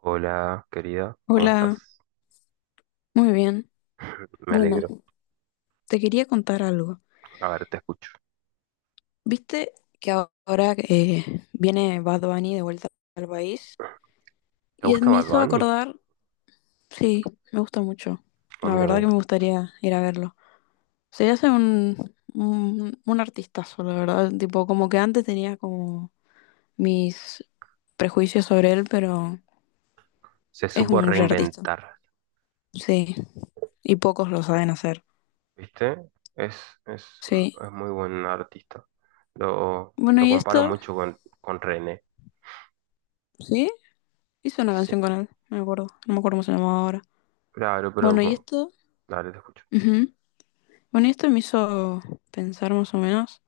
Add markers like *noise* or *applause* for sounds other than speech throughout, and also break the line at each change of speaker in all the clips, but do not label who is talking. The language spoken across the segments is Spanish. Hola, querida, ¿cómo
Hola,
estás?
muy bien.
Me
Bueno,
alegro.
te quería contar algo.
A ver, te escucho.
¿Viste que ahora viene Bad Bunny de vuelta al país?
¿Te
Y él
gusta
me
Bad
hizo
Bunny?
acordar, sí, me gusta mucho.
A
La
mí
verdad
también.
que me gustaría ir a verlo. Se hace un artistazo, la verdad. Tipo, como que antes tenía como mis prejuicios sobre él, pero
Se
es
supo
un gran artista.
reinventar,
Sí, y pocos lo saben hacer.
¿viste? Es, es, un-
Sí.
es muy buen artista. Lo,
Bueno,
lo
y
comparo
esto,
mucho con René.
sí. Hizo
Y
una
sí,
canción con él, no me acuerdo. No me acuerdo cómo se llamaba ahora.
claro, pero
Bueno, y
bueno,
esto.
dale, te escucho.
Ujú. Bueno, y esto me hizo pensar más o menos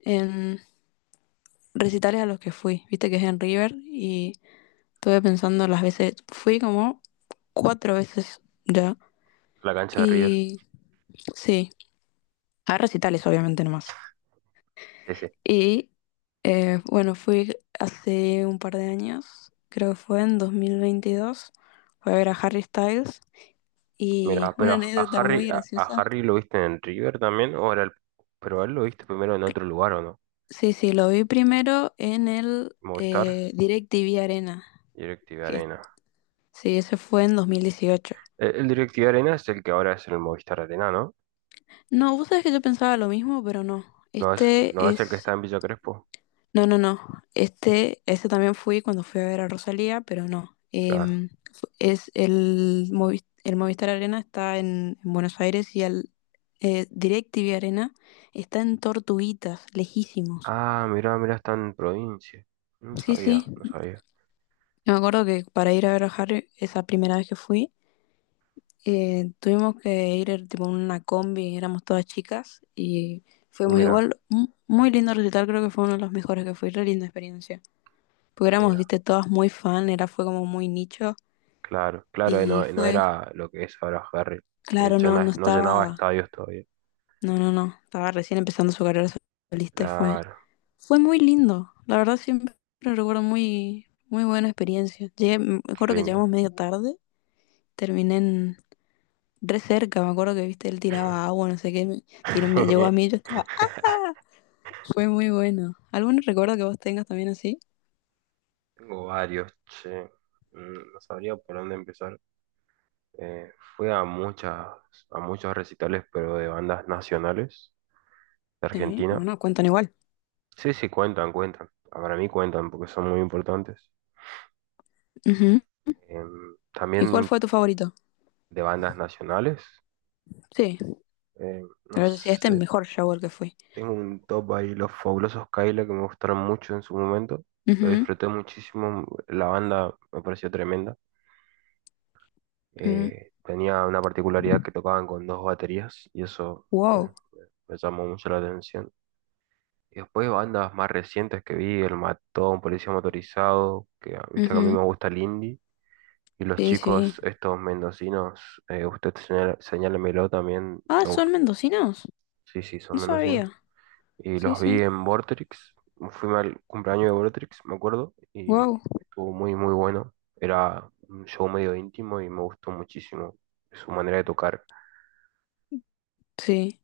en recitales a los que fui. Viste que es en River y estuve pensando las veces. Fui como cuatro veces ya.
La cancha de River.
Y sí, a recitales, obviamente, nomás.
Sí, sí.
Y bueno, fui hace un par de años, creo que fue en 2022. Fui a ver a Harry Styles. Y
Mira,
una
pero a
anécdota
Harry,
muy
a
graciosa.
Harry lo viste en River también, pero a él lo viste primero en otro lugar, ¿o no?
Sí, sí, lo vi primero en el
Movistar,
DirecTV Arena,
Directv
que
Arena.
sí, ese fue en 2018.
El Directiva Arena es el que ahora es el Movistar Arena, ¿no?
No, vos sabés que yo pensaba lo mismo, pero no.
No es,
Este
no es el que está
es.
en Villa Crespo,
No, no, no. Ese también fui cuando fui a ver a Rosalía, pero no.
claro.
Es el Movistar Arena está en Buenos Aires y el DirecTV Arena está en Tortuguitas, lejísimos.
Ah, mira, mira, está en provincia. No
Sí,
sabía,
sí.
no sabía.
Me acuerdo que para ir a ver a Harry, esa primera vez que fui, tuvimos que ir tipo en una combi, éramos todas chicas y fuimos
Mira,
igual, un muy lindo recital, creo que fue uno de los mejores que fue, re linda experiencia. Porque éramos,
mira,
viste, todas muy fan, era fue como muy nicho
claro, claro,
y
no, no
fue,
era lo que es ahora Ferry,
claro, no, no
no llenaba
estaba,
estadios todavía.
no, no, no, estaba recién empezando su carrera solista y fue,
Claro,
fue muy lindo. La verdad siempre recuerdo muy, muy buena experiencia. Llegué, me
qué
acuerdo que
lindo.
llegamos medio tarde, terminé en, re cerca, me acuerdo que, viste, él tiraba agua, no sé qué, me llegó a mí, yo
*laughs*
estaba. Fue muy bueno. ¿Algún recuerdo que vos tengas también así?
Tengo varios, che. No sabría por dónde empezar. Eh, fui a muchas, a muchos recitales, pero de bandas nacionales de
Sí,
Argentina.
bueno, cuentan igual.
Sí, sí, cuentan, cuentan. Para mí cuentan porque son muy importantes.
Ujú.
Em,
¿Y cuál
también
fue tu favorito?
de bandas nacionales.
Sí,
No
pero yo sí, este es el
sé,
mejor shower que fui.
tengo un top ahí, Los Fabulosos Kaila, que me gustaron mucho en su momento. Lo
Ujú,
disfruté muchísimo, la banda me pareció tremenda.
ujú.
Tenía una particularidad que tocaban con dos baterías y eso eh,
Wow.
me llamó mucho la atención. Y después bandas más recientes que vi, El Matón, Policía Motorizado, que ah, viste que a mí
Ujú.
me gusta el indie. Y los
Sí, sí.
chicos, estos mendocinos, señálemelo también,
Ah, ¿son mendocinos?
sí, sí,
No
son mendocinos.
sabía.
Y
Sí,
los vi
sí.
en Vortrix. Fui al cumpleaños de Vortrix, me acuerdo, y
Wow.
estuvo muy, muy bueno. Era un show medio íntimo y me gustó muchísimo su manera de tocar.
Sí.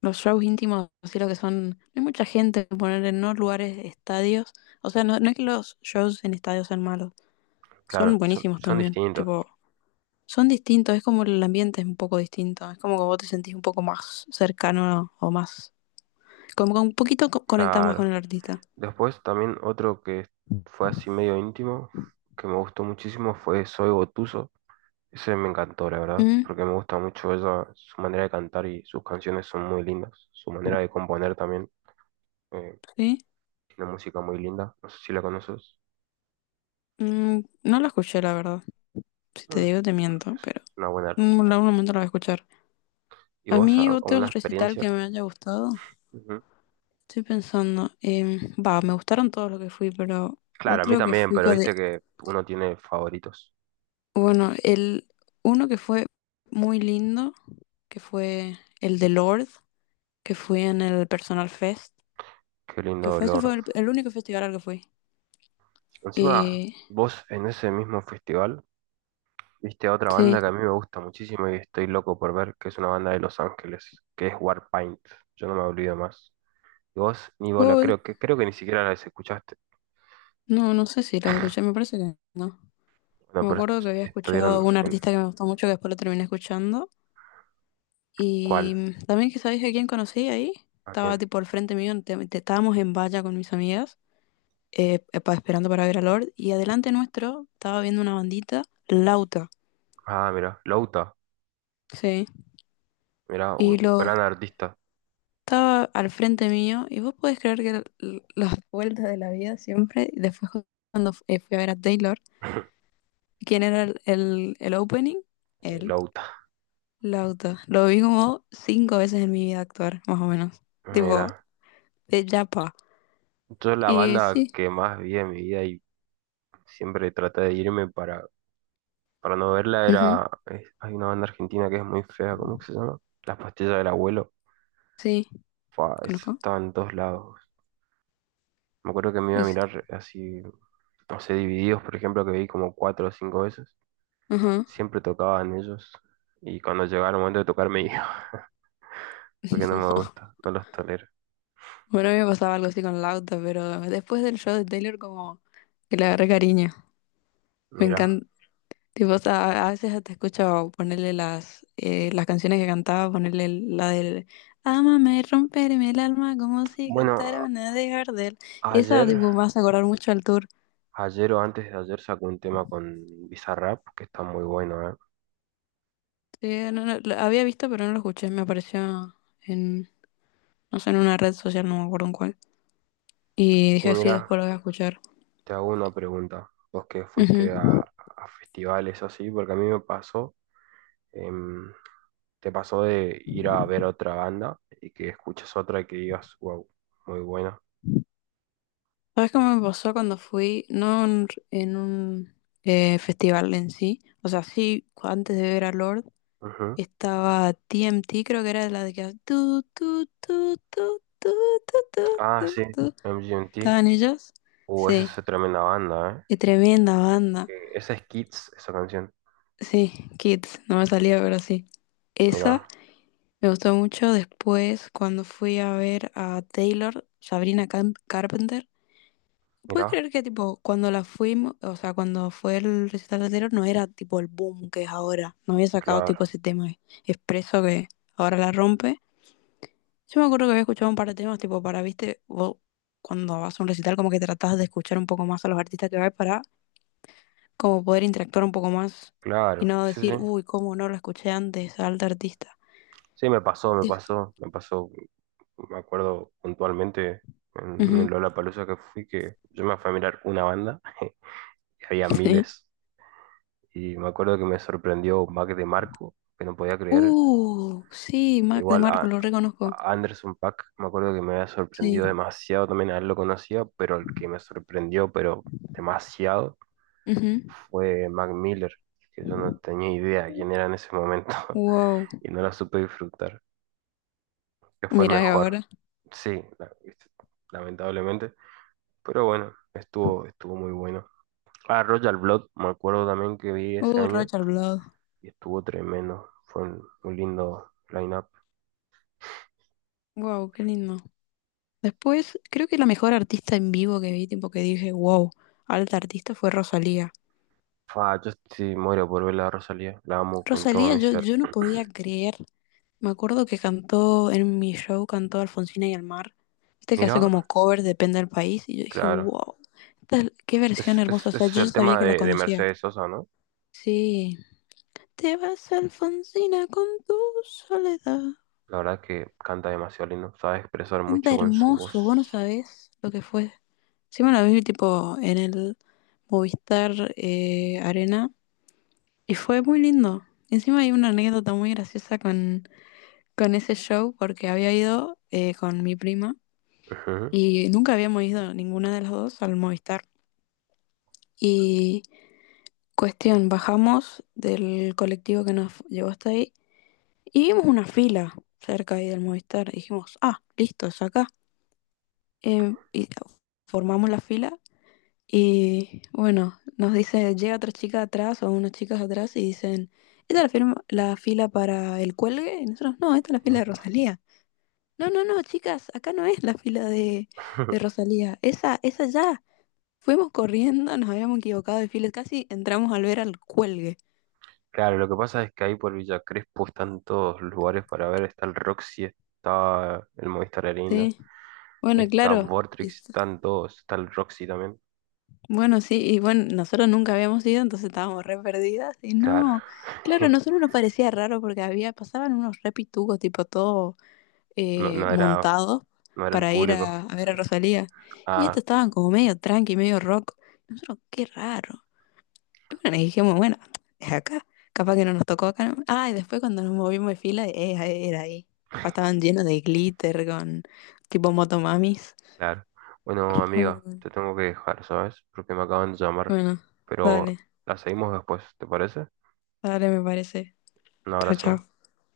Los shows íntimos, así lo que son. No hay mucha gente, poner en no lugares, estadios. O sea, no, no es que los shows en estadios sean malos. Son
Claro, son,
buenísimos
son
también.
distintos.
Tipo, son distintos, es como el ambiente es un poco distinto, es como que vos te sentís un poco más cercano o más, como que un poquito conectás más con
Claro.
el artista.
Después también otro que fue así medio íntimo, que me gustó muchísimo, fue Soy Gotuso. Ese me encantó, la verdad,
Mm,
porque me gusta mucho ella, su manera de cantar y sus canciones son muy lindas. Su manera de componer también. Eh,
¿sí?
Tiene música muy linda, no sé si la conoces.
Mm, no lo escuché, la verdad. Si te
Mm,
digo, te miento, pero
Es una buena
en
artista.
algún momento lo voy a escuchar.
¿Y
A
vos,
mí otro
alguna
recital
experiencia?
que me haya gustado,
Ujú.
estoy pensando, va, me gustaron todos los que fui, pero
Claro, a mí
otro que
también,
fui
pero
de,
viste que uno tiene favoritos.
bueno, el uno que fue muy lindo, que fue el de Lord, que fui en el Personal Fest.
Qué
Que
lindo
fue, ese
Lord.
fue el único festival al que fui.
Encima,
Y
vos en ese mismo festival viste a otra
sí,
banda que a mí me gusta muchísimo y estoy loco por ver, que es una banda de Los Ángeles, que es Warpaint. Yo no me olvido más. Y vos, ni bola,
Google,
creo que ni siquiera las escuchaste.
no, no sé si los escuché, me parece que no.
Bueno,
Me
pero
acuerdo que había escuchado
estuvieron
un
en...
artista que me gustó mucho, que después lo terminé escuchando. Y
¿Cuál?
también que sabéis a quién conocí ahí.
¿A
Estaba
quién?
tipo al frente mío, estábamos en valla con mis amigas, esperando para ver a Lord. Y adelante nuestro estaba viendo una bandita, Lauta.
Ah, mira, Louta.
Sí.
Mira,
Y lo
gran artista,
estaba al frente mío. Y vos podés creer que las vueltas de la vida siempre. Y después cuando fui a ver a Taylor,
*laughs*
¿quién era el opening? Él,
Louta.
Lauta. Lo vi como cinco veces en mi vida actuar, más o menos. Tipo,
Mira,
de Yapa.
yo la
Y
banda
sí,
que más vi en mi vida y siempre traté de irme para no verla
ujú,
era, hay una banda argentina que es muy fea, ¿cómo que se llama? Las pastillas del abuelo.
sí,
Fua, eso
conozco.
estaba en todos lados. Me acuerdo que me iba a
Y sí,
mirar así, no sé, Divididos, por ejemplo, que vi como cuatro o cinco veces.
ajá.
Siempre tocaban ellos y cuando llegaba el momento de tocar me iba, *laughs* porque
*laughs*
no
No.
me gusta, no los tolero.
Bueno, a mí me pasaba algo así con Lauta, pero después del show de Taylor como que le agarré cariño. Me
Mira,
encanta, tipo, o sea, a veces hasta escucho ponerle las canciones que cantaba, ponerle la del Ámame, romperme el alma como si
bueno,
cantara una de Gardel. Esa,
ayer...
tipo, me hace acordar mucho al tour.
Ayer o antes de ayer sacó un tema con Bizarrap que está muy bueno, ¿eh?
Sí, no, no, lo había visto, pero no lo escuché. Me apareció en, no sé, en una red social, no me acuerdo en cuál. Y
Y
dije, sí,
mira,
después lo voy a escuchar.
te hago una pregunta. Vos que fuiste
Ujú.
a festivales así, porque a mí me pasó, em, te pasó de ir a ver otra banda y que escuches otra y que digas, wow, muy buena.
¿Sabes cómo me pasó cuando fui? No en un festival en sí. O sea, sí, antes de ver a Lord.
Ujú.
Estaba TMT creo que era la de que. Tu, tu, tu, tu, tu, tu, tu,
Ah,
tu,
sí,
tu.
MGMT.
¿Estaban ellos?
Esa
Sí,
es tremenda banda, ¿eh?
qué tremenda banda.
Esa es Kids, esa canción.
Sí, Kids, no me salía, pero sí. Esa
Mira,
me gustó mucho después cuando fui a ver a Taylor, Sabrina Carpenter. ¿Puedes
mira,
creer que tipo cuando la fuimos, o sea, cuando fue el recital de Taylor no era tipo el boom que es ahora? No había sacado
claro,
tipo ese tema expreso que ahora la rompe. Yo me acuerdo que había escuchado un par de temas, tipo, para, viste, vos cuando vas a un recital como que tratás de escuchar un poco más a los artistas que vas para como poder interactuar un poco más y
claro,
no
sí, sí.
decir, uy, cómo no lo escuché antes al tal artista.
Sí, me pasó, me
Sí.
pasó, me pasó. Me acuerdo puntualmente en un
Ujú,
Lollapalooza que fui que yo me fui a mirar una banda y había
*laughs* sí.
miles. Y me acuerdo que me sorprendió Mac de Marco, que no podía creer.
Sí, Mac de
Igual
Marco, lo reconozco.
a Anderson Paak, me acuerdo que me había sorprendido
Sí.
demasiado también, a él lo conocía, pero el que me sorprendió, pero demasiado,
Ujú.
fue Mac Miller, que yo no tenía idea quién era en ese momento
Wow.
*laughs* y no la supe disfrutar, que fue el
Mira
mejor.
ahora.
Sí, lamentablemente. Pero bueno, estuvo, estuvo muy bueno. Ah, Royal Blood, me acuerdo también que vi ese año
Rocha al Blado.
y estuvo tremendo. Fue un lindo line-up.
Wow, qué lindo. Después, creo que la mejor artista en vivo que vi, tipo que dije, wow, alta artista fue Rosalía.
Fa, yo sí muero por ver la Rosalía, la amo con todo
Rosalía,
mi
yo,
ser.
yo no podía creer. Me acuerdo que cantó en mi show, cantó Alfonsina y el mar. Viste que hace
Mira,
como covers, depende del país. Y yo dije,
claro.
wow, qué versión hermosa. O
Ese
sea,
es
yo ya
el
sabía
tema
que la
de
conocía.
Mercedes Sosa, ¿no?
Sí. Te vas, Alfonsina, con tu soledad.
La verdad que canta demasiado lindo, sabe expresar mucho
Canta
con su
hermoso, vos no
voz.
sabés lo que fue. Sí, me la vi tipo en el Movistar Arena. Y fue muy lindo. Encima hay una anécdota muy graciosa con ese show porque había ido con mi prima.
Ujú.
Y nunca habíamos ido ninguna de las dos al Movistar. Y cuestión, bajamos del colectivo que nos llevó hasta ahí y vimos una fila cerca ahí del Movistar. Y dijimos, ah, listo, es acá. Y formamos la fila y bueno, nos dice, llega otra chica atrás o unas chicas atrás y dicen, ¿esta es la fila para el cuelgue? Y nosotros, no, esta es la fila de Rosalía. No, no, no, chicas, acá no es la fila de
*laughs*
Rosalía, esa ya. Fuimos corriendo, nos habíamos equivocado de filas, casi entramos al ver al cuelgue.
Claro, lo que pasa es que ahí por Villa Crespo están todos los lugares para ver, está el Roxy, está el Movistar Arena,
Sí, bueno,
está
claro. Y
Vortrix, están todos, está el Roxy también.
bueno, sí, y bueno, nosotros nunca habíamos ido, entonces estábamos re perdidas. Y
Claro.
no, claro,
*laughs*
a nosotros nos parecía raro porque había, pasaban unos re pitugos, tipo todo
No, no era,
montados
no era el
para ir
público.
a ver a Rosalía. Y estos
Ah,
estaban como medio tranqui, medio rock. Nosotros, qué raro. Es una energía muy buena. Es acá. Capaz que no nos tocó acá, ¿no? Ah, y después cuando nos movimos de fila, ahí era ahí. Ah, estaban llenos de glitter con tipo motomamis.
claro. Bueno,
Fue muy
amiga,
bueno.
te tengo que dejar, ¿sabes? Porque me acaban de llamar.
Bueno, dale,
Pero la seguimos después, ¿te parece?
dale, me parece.
Un
Chao,
abrazo.
chao.